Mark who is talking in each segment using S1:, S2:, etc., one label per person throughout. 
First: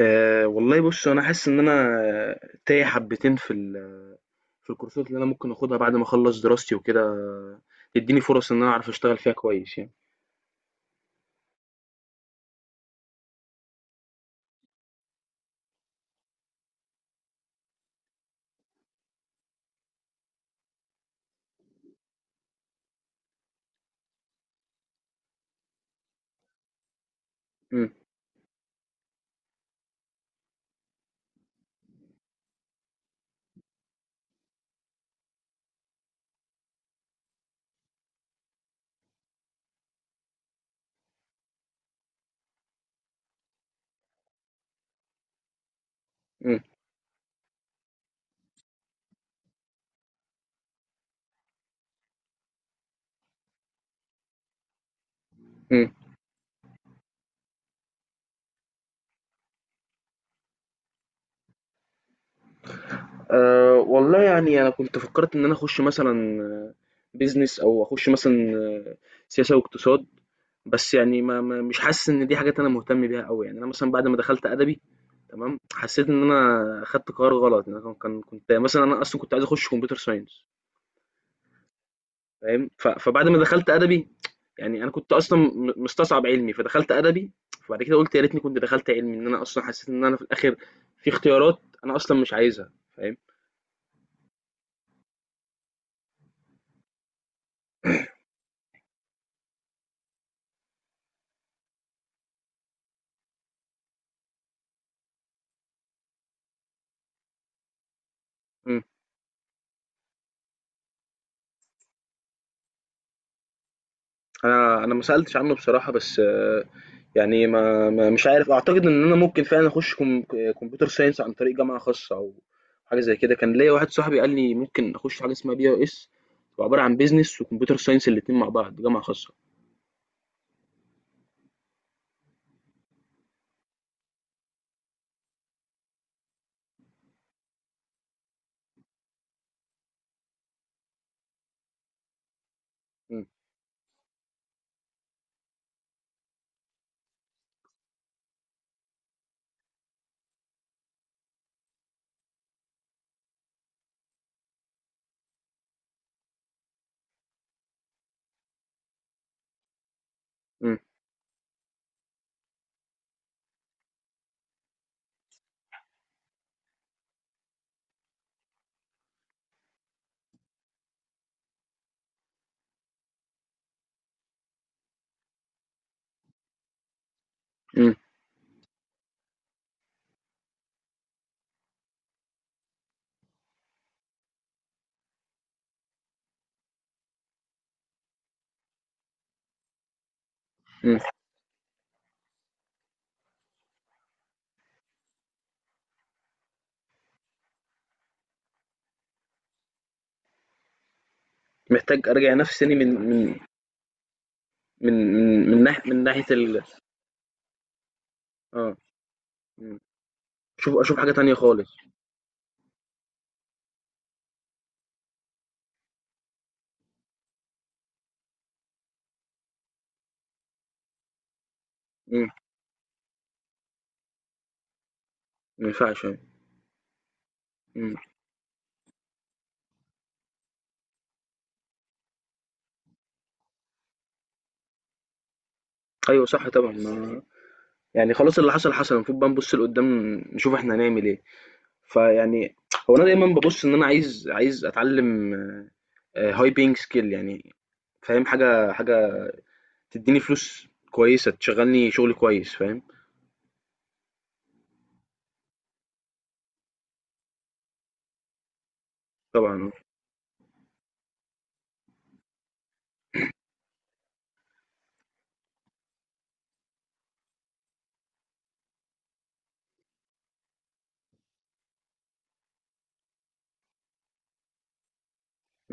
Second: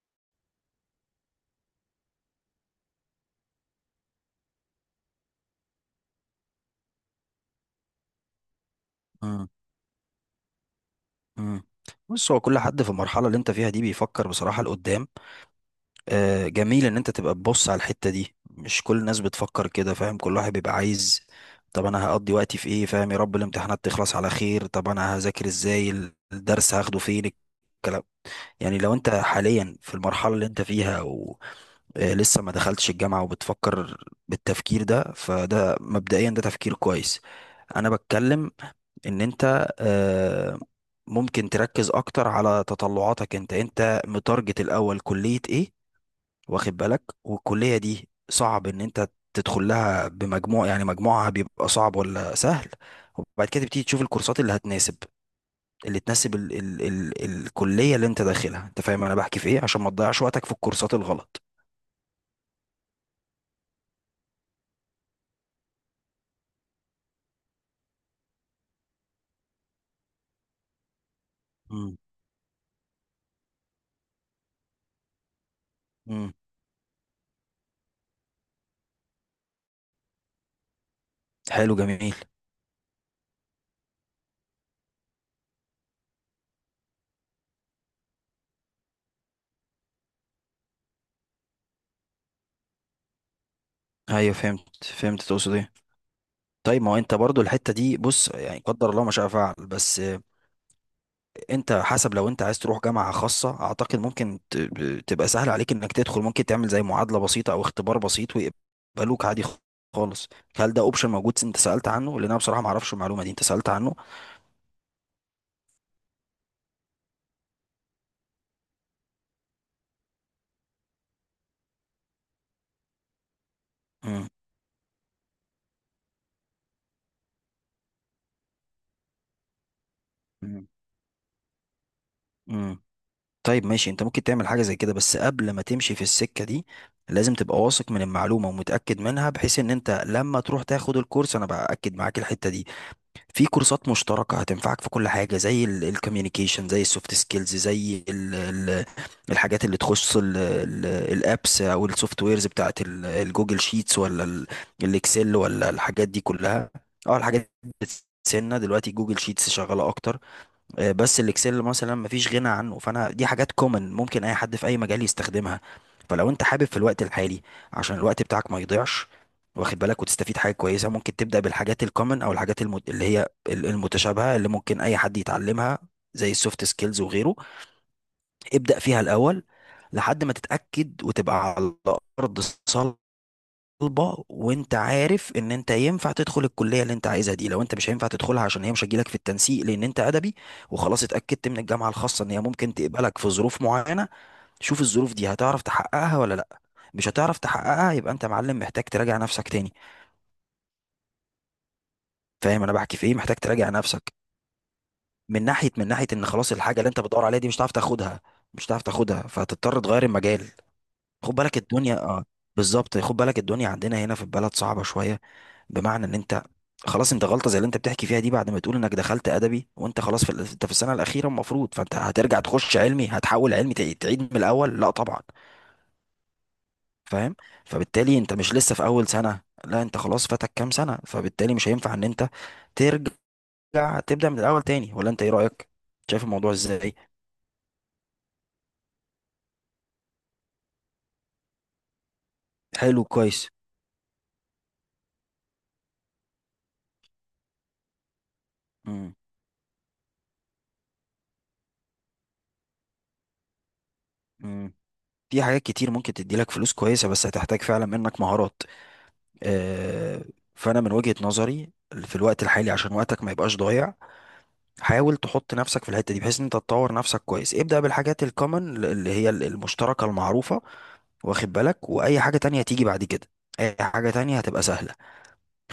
S1: أه والله بص انا حاسس ان انا تايه حبتين في الكورسات اللي انا ممكن اخدها بعد ما اخلص دراستي وكده، تديني فرص ان انا اعرف اشتغل فيها
S2: مم.
S1: كويس يعني.
S2: مم. بص، هو كل حد في المرحلة اللي انت فيها دي بيفكر بصراحة لقدام. آه، جميل ان انت تبقى تبص على الحتة دي، مش كل الناس بتفكر كده، فاهم؟ كل واحد بيبقى عايز، طب انا هقضي وقتي في ايه؟ فاهم؟ يا رب الامتحانات تخلص على خير. طب انا هذاكر ازاي؟ الدرس هاخده فين؟
S1: مم.
S2: الكلام يعني لو انت حاليا في المرحلة اللي انت فيها ولسه ما دخلتش الجامعة وبتفكر بالتفكير ده، فده مبدئيا ده تفكير كويس. انا بتكلم ان انت ممكن تركز اكتر على تطلعاتك. انت متارجت الاول كلية ايه؟
S1: مم.
S2: واخد بالك؟ والكلية دي صعب ان انت تدخل لها بمجموع؟ يعني مجموعها بيبقى صعب ولا سهل؟ وبعد كده تبتدي تشوف الكورسات اللي هتناسب،
S1: مم.
S2: اللي تناسب ال ال ال الكلية اللي انت داخلها. انت فاهم انا بحكي في ايه؟ عشان ما تضيعش وقتك في الكورسات الغلط.
S1: أه والله يعني انا كنت فكرت ان انا اخش مثلا بيزنس او اخش مثلا سياسه واقتصاد. بس يعني مش
S2: مم.
S1: حاسس ان دي حاجات انا مهتم بيها قوي يعني. انا مثلا بعد ما دخلت ادبي تمام، حسيت ان
S2: مم.
S1: انا خدت قرار غلط يعني. أنا كنت مثلا، انا اصلا كنت عايز اخش كمبيوتر ساينس
S2: حلو، جميل.
S1: فاهم؟ فبعد ما دخلت ادبي يعني أنا كنت أصلًا مستصعب علمي، فدخلت أدبي، فبعد كده قُلت يا ريتني كنت دخلت علمي، إن أنا أصلًا حسيت إن أنا في الآخر في اختيارات أنا أصلًا مش عايزها، فاهم؟
S2: ايوه، فهمت، فهمت تقصد ايه. طيب، ما هو انت برضو الحتة دي، بص، يعني قدر الله ما شاء فعل، بس انت حسب، لو انت عايز تروح جامعة خاصة اعتقد ممكن تبقى سهل عليك انك تدخل. ممكن تعمل زي معادلة بسيطة او اختبار بسيط
S1: إمم.
S2: ويقبلوك عادي خالص. هل ده اوبشن موجود؟ انت سألت عنه؟ لان انا بصراحة ما اعرفش المعلومة دي، انت سألت عنه؟
S1: أنا ما سألتش عنه بصراحة، بس يعني ما ما مش عارف، أعتقد إن أنا ممكن فعلًا أخُش كم ك computer science عن طريق جامعة خاصة أو حاجة زي كده. كان ليّا واحد صاحبي
S2: امم.
S1: قال لي ممكن أخُش حاجة اسمها BIS، هو عبارة عن business وcomputer science الاتنين مع بعض، جامعة خاصة.
S2: مم. امم. طيب، ماشي، انت ممكن تعمل حاجة زي كده، بس قبل ما تمشي في السكة دي لازم تبقى واثق من المعلومة ومتأكد منها، بحيث ان انت لما تروح تاخد الكورس، انا بأكد معاك الحتة دي.
S1: إمم.
S2: في كورسات مشتركة هتنفعك في كل حاجة، زي الكوميونيكيشن، زي السوفت سكيلز، زي ال الحاجات اللي تخص الابس او السوفت ويرز بتاعت الجوجل شيتس، ولا الاكسل، ولا الحاجات دي كلها. اه، الحاجات دي بتسيبنا دلوقتي. جوجل شيتس شغالة اكتر،
S1: إمم.
S2: بس الاكسل مثلا مفيش غنى عنه. فانا دي حاجات كومن، ممكن اي حد في اي مجال يستخدمها. فلو انت حابب في الوقت الحالي، عشان الوقت بتاعك ما يضيعش، واخد بالك، وتستفيد حاجه كويسه، ممكن تبدا بالحاجات الكومن، او الحاجات اللي هي المتشابهه، اللي ممكن اي حد يتعلمها، زي السوفت سكيلز وغيره.
S1: إمم.
S2: ابدا فيها الاول، لحد ما تتاكد وتبقى على ارض طالبه، وانت عارف ان انت ينفع تدخل الكليه اللي انت عايزها دي. لو انت مش هينفع تدخلها عشان هي مش هتجيلك في التنسيق، لان انت ادبي،
S1: إمم.
S2: وخلاص اتاكدت من الجامعه الخاصه ان هي ممكن تقبلك في ظروف معينه، شوف الظروف دي هتعرف تحققها ولا لا. مش هتعرف تحققها، يبقى انت يا معلم محتاج تراجع نفسك تاني.
S1: محتاج أراجع نفسي
S2: فاهم انا
S1: تاني من
S2: بحكي في ايه؟
S1: من
S2: محتاج تراجع نفسك
S1: من
S2: من
S1: من من
S2: ناحيه
S1: ناح
S2: من
S1: من
S2: ناحيه
S1: ناحية
S2: ان خلاص الحاجه اللي انت بتدور عليها دي مش هتعرف تاخدها. مش
S1: آه،
S2: هتعرف تاخدها،
S1: إمم.
S2: فهتضطر تغير المجال.
S1: أشوف حاجة تانية
S2: خد بالك
S1: خالص.
S2: الدنيا، اه، بالظبط. خد بالك الدنيا عندنا هنا في البلد صعبة شوية، بمعنى ان انت خلاص، انت غلطة زي اللي انت بتحكي فيها دي بعد ما تقول انك دخلت ادبي وانت خلاص في انت في السنة الأخيرة المفروض، فانت
S1: إمم.
S2: هترجع تخش علمي؟ هتحول علمي؟ تعيد من الأول؟ لا طبعا.
S1: ما ينفعش يعني.
S2: فاهم؟
S1: إمم.
S2: فبالتالي انت مش لسه في أول سنة، لا، انت خلاص فاتك كام سنة، فبالتالي مش هينفع ان انت ترجع تبدأ من الأول تاني، ولا انت ايه رأيك؟ شايف
S1: أيوه صح
S2: الموضوع
S1: طبعًا،
S2: ازاي؟
S1: ما يعني خلاص اللي حصل حصل، المفروض بقى نبُص لقدّام نشوف إحنا هنعمل إيه. فيعني هو
S2: حلو،
S1: أنا دايمًا
S2: كويس.
S1: بابُص إن أنا عايز أتعلّم high paying skill يعني فاهم، حاجة
S2: امم.
S1: حاجة تدّيني فلوس كويسة، تشغّلني شغل كويس فاهم.
S2: امم. في حاجات كتير ممكن تدي لك فلوس كويسة، بس هتحتاج فعلا منك مهارات.
S1: طبعًا آه.
S2: آه، فانا من وجهة نظري في الوقت الحالي، عشان وقتك ما يبقاش ضايع، حاول تحط نفسك في الحتة دي، بحيث ان انت تطور نفسك كويس. ابدأ بالحاجات الكومن اللي هي المشتركة المعروفة، واخد بالك؟ واي حاجة تانية هتيجي بعد كده، اي حاجة تانية هتبقى سهلة.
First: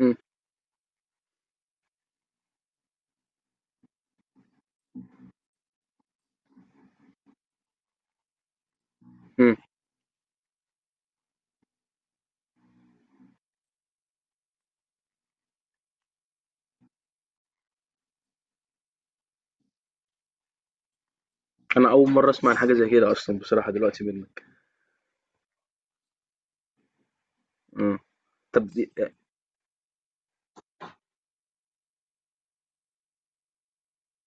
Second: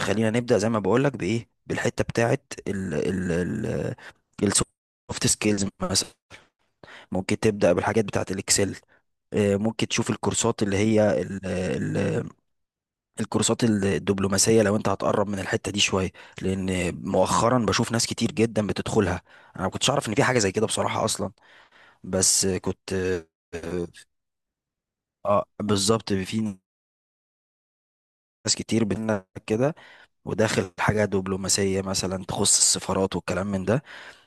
S1: إمم.
S2: نبدأ زي ما بقولك بايه، بالحتة بتاعت ال السوفت سكيلز مثلا. ممكن تبدأ بالحاجات بتاعت الاكسل.
S1: إمم.
S2: ممكن تشوف الكورسات اللي هي الكورسات الدبلوماسية، لو انت هتقرب من الحتة دي شوية، لان مؤخرا بشوف ناس كتير جدا بتدخلها. انا ما كنتش اعرف ان في حاجة زي كده بصراحة اصلا،
S1: أنا أول مرّة
S2: بس
S1: أسمع عن حاجة زي
S2: كنت،
S1: كده أصلًا بصراحة دلوقتي منّك.
S2: اه، بالظبط، في
S1: آه،
S2: ناس
S1: طَب دي
S2: كتير
S1: أ،
S2: بينا كده، وداخل حاجة دبلوماسية مثلا، تخص السفارات والكلام من ده.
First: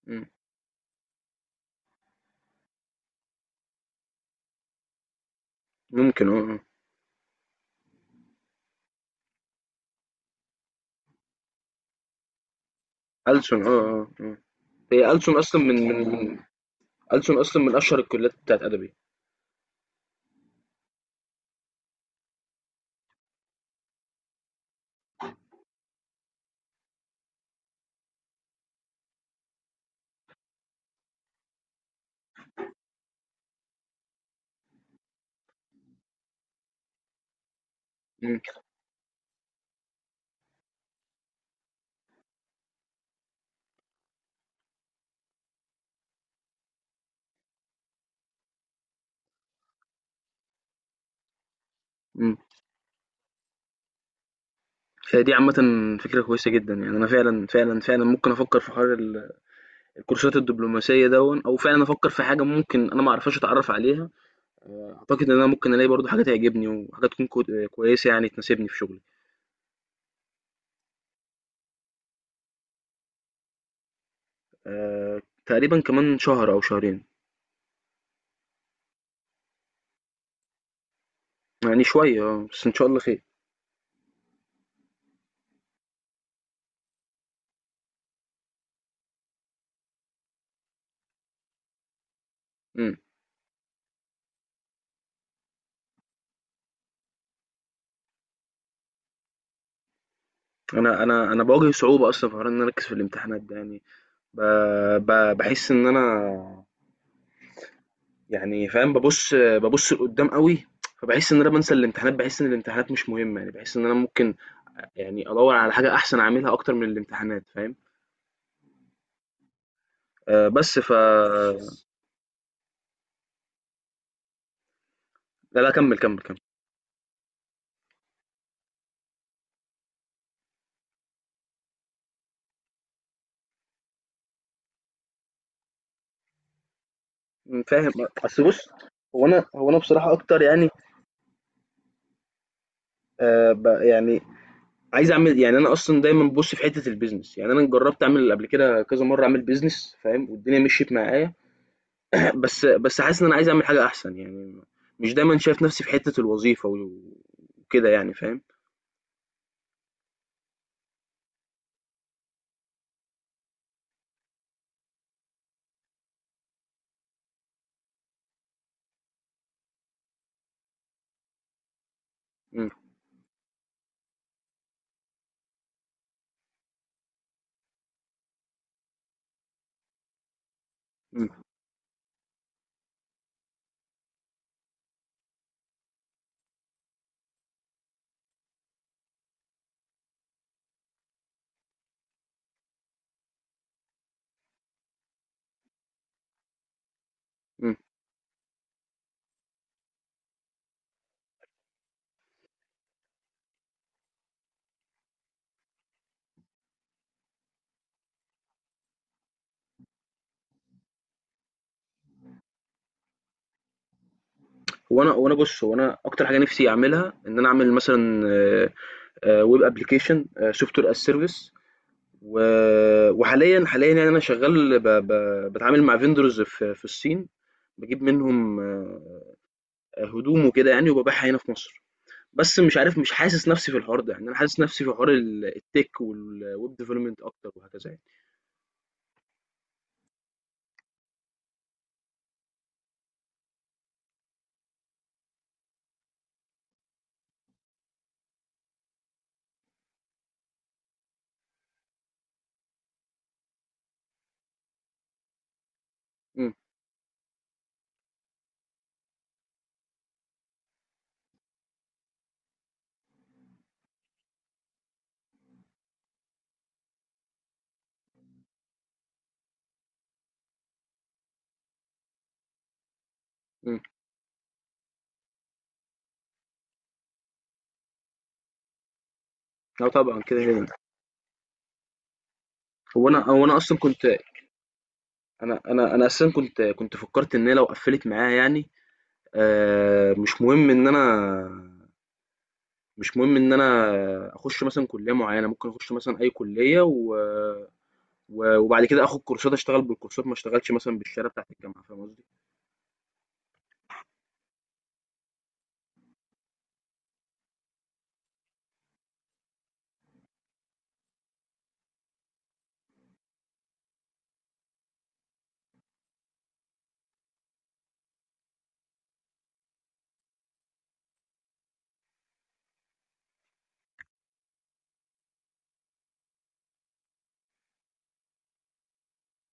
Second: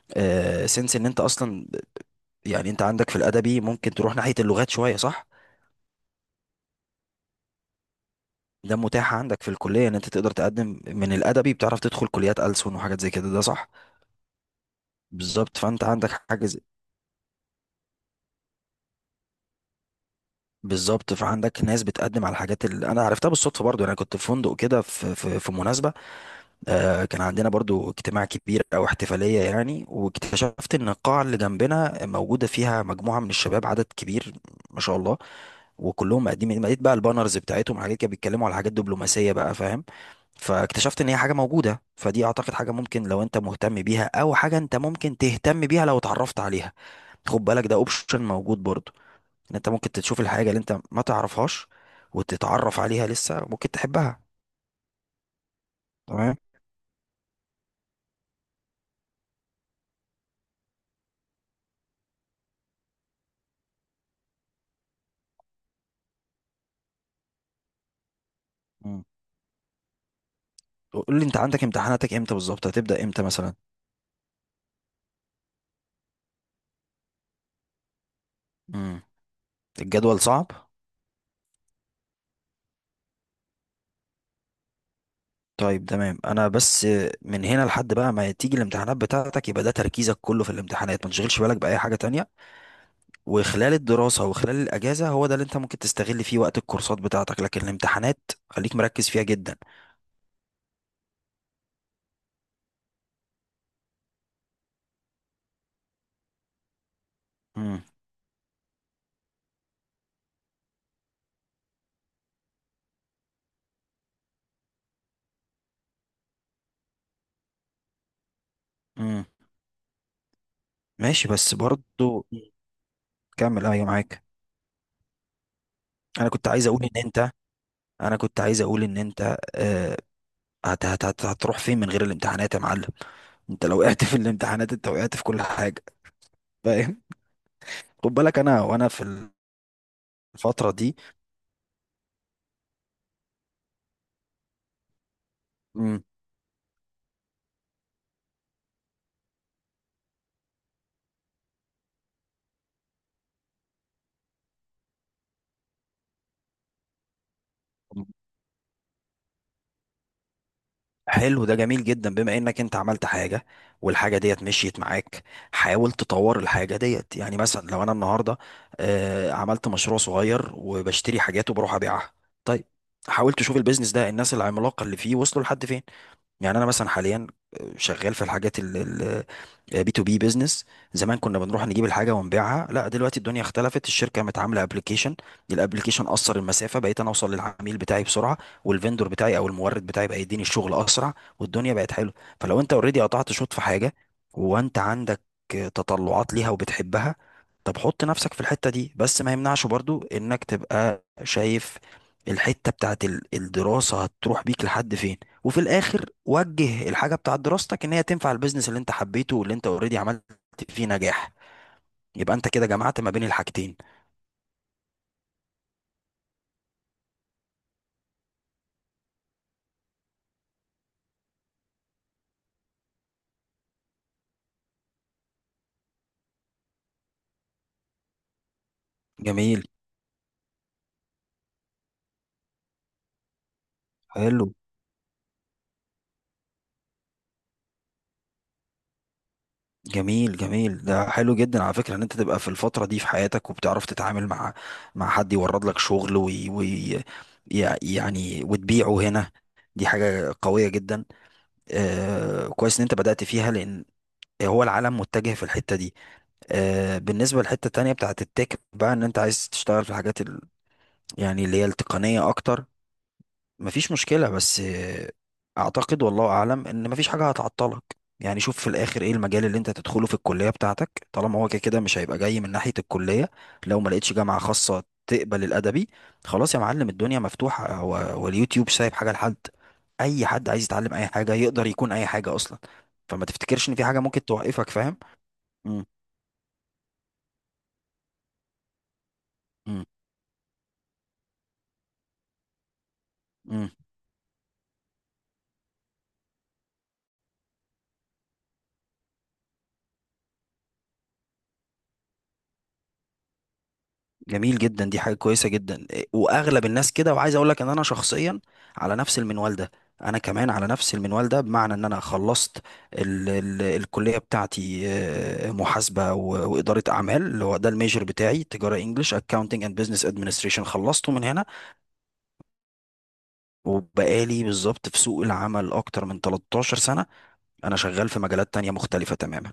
S1: إمم،
S2: آه، سنس ان انت اصلا، يعني انت عندك في الادبي ممكن تروح ناحية اللغات شوية، صح؟
S1: ممكن آه، آه،
S2: ده متاح عندك في الكلية ان انت تقدر تقدم من الادبي، بتعرف تدخل كليات ألسن وحاجات زي كده، ده
S1: ألسُن
S2: صح؟
S1: آه، آه، آه. هي ألسن
S2: بالظبط،
S1: أصلا
S2: فانت
S1: من من
S2: عندك
S1: من،
S2: حاجة.
S1: ألسن أصلا من أشهر الكليات بتاعة أدبي.
S2: بالظبط، فعندك ناس بتقدم على الحاجات اللي انا عرفتها بالصدفه برضو. انا كنت في فندق كده، في في مناسبه، آه، كان عندنا برضو اجتماع كبير او احتفاليه يعني، واكتشفت ان القاعه اللي جنبنا موجوده فيها مجموعه من الشباب، عدد كبير ما شاء الله، وكلهم مقدمين. لقيت بقى البانرز بتاعتهم حاجات كده،
S1: إمم.
S2: بيتكلموا على حاجات دبلوماسيه بقى، فاهم؟ فاكتشفت ان هي حاجه موجوده. فدي اعتقد حاجه ممكن، لو انت مهتم بيها، او حاجه انت ممكن تهتم بيها لو اتعرفت عليها. خد بالك، ده اوبشن موجود برضو، ان انت ممكن تشوف الحاجه اللي انت ما تعرفهاش،
S1: إمم.
S2: وتتعرف عليها، لسه ممكن تحبها.
S1: هي دي عامةً فكرة
S2: تمام.
S1: كويسة جدًا، يعني أنا فعلًا، فعلًا، فعلًا ممكن أفكّر في حوار الكورسات الدبلوماسية دوًّا أو فعلًا أفكّر في حاجة ممكن أنا ما أعرفهاش أتعرّف عليها، أعتقد إن أنا ممكن ألاقي برضه حاجة تعجبني وحاجة تكون كو كويسة يعني تناسبني في شغلي.
S2: مم. قول لي، انت عندك امتحاناتك امتى بالظبط؟ هتبدا امتى مثلا؟
S1: تقريبًا كمان شهر أو شهرين.
S2: مم. الجدول صعب؟
S1: يعني شوية آه، بس إن شاء الله خير.
S2: طيب تمام. انا بس، من هنا لحد بقى ما تيجي الامتحانات بتاعتك، يبقى ده تركيزك كله في الامتحانات، ما تشغلش بالك باي حاجه تانية.
S1: إمم.
S2: وخلال الدراسه وخلال الاجازه، هو ده اللي انت ممكن تستغل فيه وقت الكورسات بتاعتك، لكن الامتحانات خليك مركز فيها جدا.
S1: أنا باواجه صعوبة أصلًا في حوار إن أنا أركّز في الامتحانات ده يعني ب ب باحس إن أنا
S2: مم.
S1: يعني فاهم ببص لقدام قوي. فبحس ان انا بنسى الامتحانات، بحس ان الامتحانات مش مهمه يعني، بحس ان انا ممكن يعني ادور على حاجه احسن اعملها اكتر من الامتحانات فاهم.
S2: مم.
S1: آه بس
S2: ماشي، بس برضو، كمل، ايوه، معاك.
S1: لا لا كمل كمل
S2: انا
S1: كمل.
S2: كنت عايز اقول ان انت انا كنت عايز اقول ان انت، هتروح فين من غير الامتحانات يا معلم؟ انت لو وقعت في الامتحانات، انت وقعت في كل حاجه. فاهم؟
S1: فاهم.
S2: خد بالك،
S1: اصل
S2: انا
S1: بص
S2: وانا في
S1: هو انا بصراحه اكتر يعني
S2: الفتره دي.
S1: يعني عايز اعمل يعني انا اصلا
S2: امم.
S1: دايما ببص في حته البيزنس يعني، انا جربت اعمل قبل كده كذا مره اعمل بيزنس فاهم، والدنيا مشيت معايا. بس بس حاسس ان انا عايز اعمل حاجه احسن يعني. مش دايما شايف نفسي في حته الوظيفه وكده يعني فاهم.
S2: حلو، ده جميل جدا، بما انك انت عملت حاجه والحاجه ديت مشيت معاك. حاول تطور الحاجه ديت. يعني مثلا لو انا النهارده، عملت مشروع صغير وبشتري حاجات وبروح ابيعها، طيب،
S1: إمم.
S2: حاول تشوف البيزنس ده، الناس العملاقه اللي فيه وصلوا لحد فين. يعني انا مثلا حاليا، شغال في الحاجات ال بي تو بي بيزنس. زمان
S1: إمم.
S2: كنا بنروح نجيب الحاجه ونبيعها، لا دلوقتي الدنيا اختلفت، الشركه قامت عامله ابلكيشن، الابلكيشن قصر المسافه، بقيت انا اوصل للعميل بتاعي بسرعه، والفندور بتاعي او المورد بتاعي بقى يديني الشغل اسرع، والدنيا بقت حلوه. فلو انت اوريدي قطعت شوط في حاجه، وانت عندك تطلعات ليها وبتحبها،
S1: إمم.
S2: طب حط نفسك في الحته دي، بس ما يمنعش برضو انك تبقى شايف الحته بتاعت الدراسه هتروح بيك لحد فين. وفي الاخر وجه الحاجه بتاعت دراستك ان هي تنفع البيزنس اللي انت حبيته واللي انت اوريدي عملت فيه نجاح، يبقى انت كده جمعت ما بين الحاجتين.
S1: هو أنا بُص، هو أنا أكتر حاجة نِفْسي أعملها إن أنا أعمل مثلًا web application software as service و وحاليًا يعني أنا شغّال ب ب باتعامل مع vendors في الصين، باجيب منهم
S2: جميل.
S1: هدوم وكده يعني وبابيعها هنا في مصر. بس مش عارف، مش حاسس نَفْسي في الحوار ده، يعني أنا
S2: حلو،
S1: حاسس نَفْسي في حوار ال الtech والweb development أكتر وهكذا يعني.
S2: جميل، جميل. ده حلو جدا على فكره ان انت تبقى في الفتره دي في حياتك وبتعرف تتعامل مع مع حد يورد لك شغل يعني وتبيعه هنا. دي حاجه قويه جدا. آه، كويس ان انت بدأت فيها، لان هو العالم متجه في الحته دي.
S1: إمم.
S2: آه، بالنسبه للحته التانيه بتاعت التك بقى، ان انت عايز تشتغل في الحاجات، يعني اللي هي التقنية أكتر، مفيش مشكلة. بس أعتقد والله أعلم إن مفيش حاجة هتعطلك. يعني شوف في الآخر إيه المجال اللي أنت تدخله في الكلية بتاعتك، طالما هو كده كده مش هيبقى جاي من ناحية الكلية.
S1: إمم.
S2: لو ما لقيتش جامعة خاصة تقبل الأدبي، خلاص يا معلم، الدنيا مفتوحة، هو واليوتيوب سايب حاجة لحد؟
S1: آه طبعًا
S2: أي
S1: كده،
S2: حد عايز
S1: كده.
S2: يتعلم أي حاجة يقدر يكون أي حاجة أصلا.
S1: هو أنا
S2: فما
S1: هو أنا
S2: تفتكرش إن
S1: أصلًا
S2: في حاجة
S1: كنت
S2: ممكن توقفك، فاهم؟
S1: أنا
S2: مم.
S1: أنا أنا أساسًا كنت فكّرت إن هي لو قفّلت معايا يعني آه، مش مهم ان انا مش مهم ان
S2: مم.
S1: انا اخش مثلا كليه معينه ممكن اخش مثلا اي كليه وبعد كده اخد كورسات اشتغل بالكورسات ما اشتغلش مثلا بالشهاده بتاعت الجامعه فاهم قصدي.
S2: جميل جدا، دي حاجة كويسة جدا، إيه، وأغلب الناس كده. وعايز أقول لك إن أنا شخصيا على نفس المنوال ده. أنا كمان على نفس المنوال ده، بمعنى إن أنا خلصت ال الكلية بتاعتي، محاسبة وإدارة أعمال، اللي هو ده الميجر بتاعي، تجارة إنجلش، أكاونتنج أند بزنس أدمنستريشن، خلصته من هنا. وبقالي بالظبط في سوق العمل أكتر من 13 سنة، أنا شغال في مجالات تانية مختلفة تماما.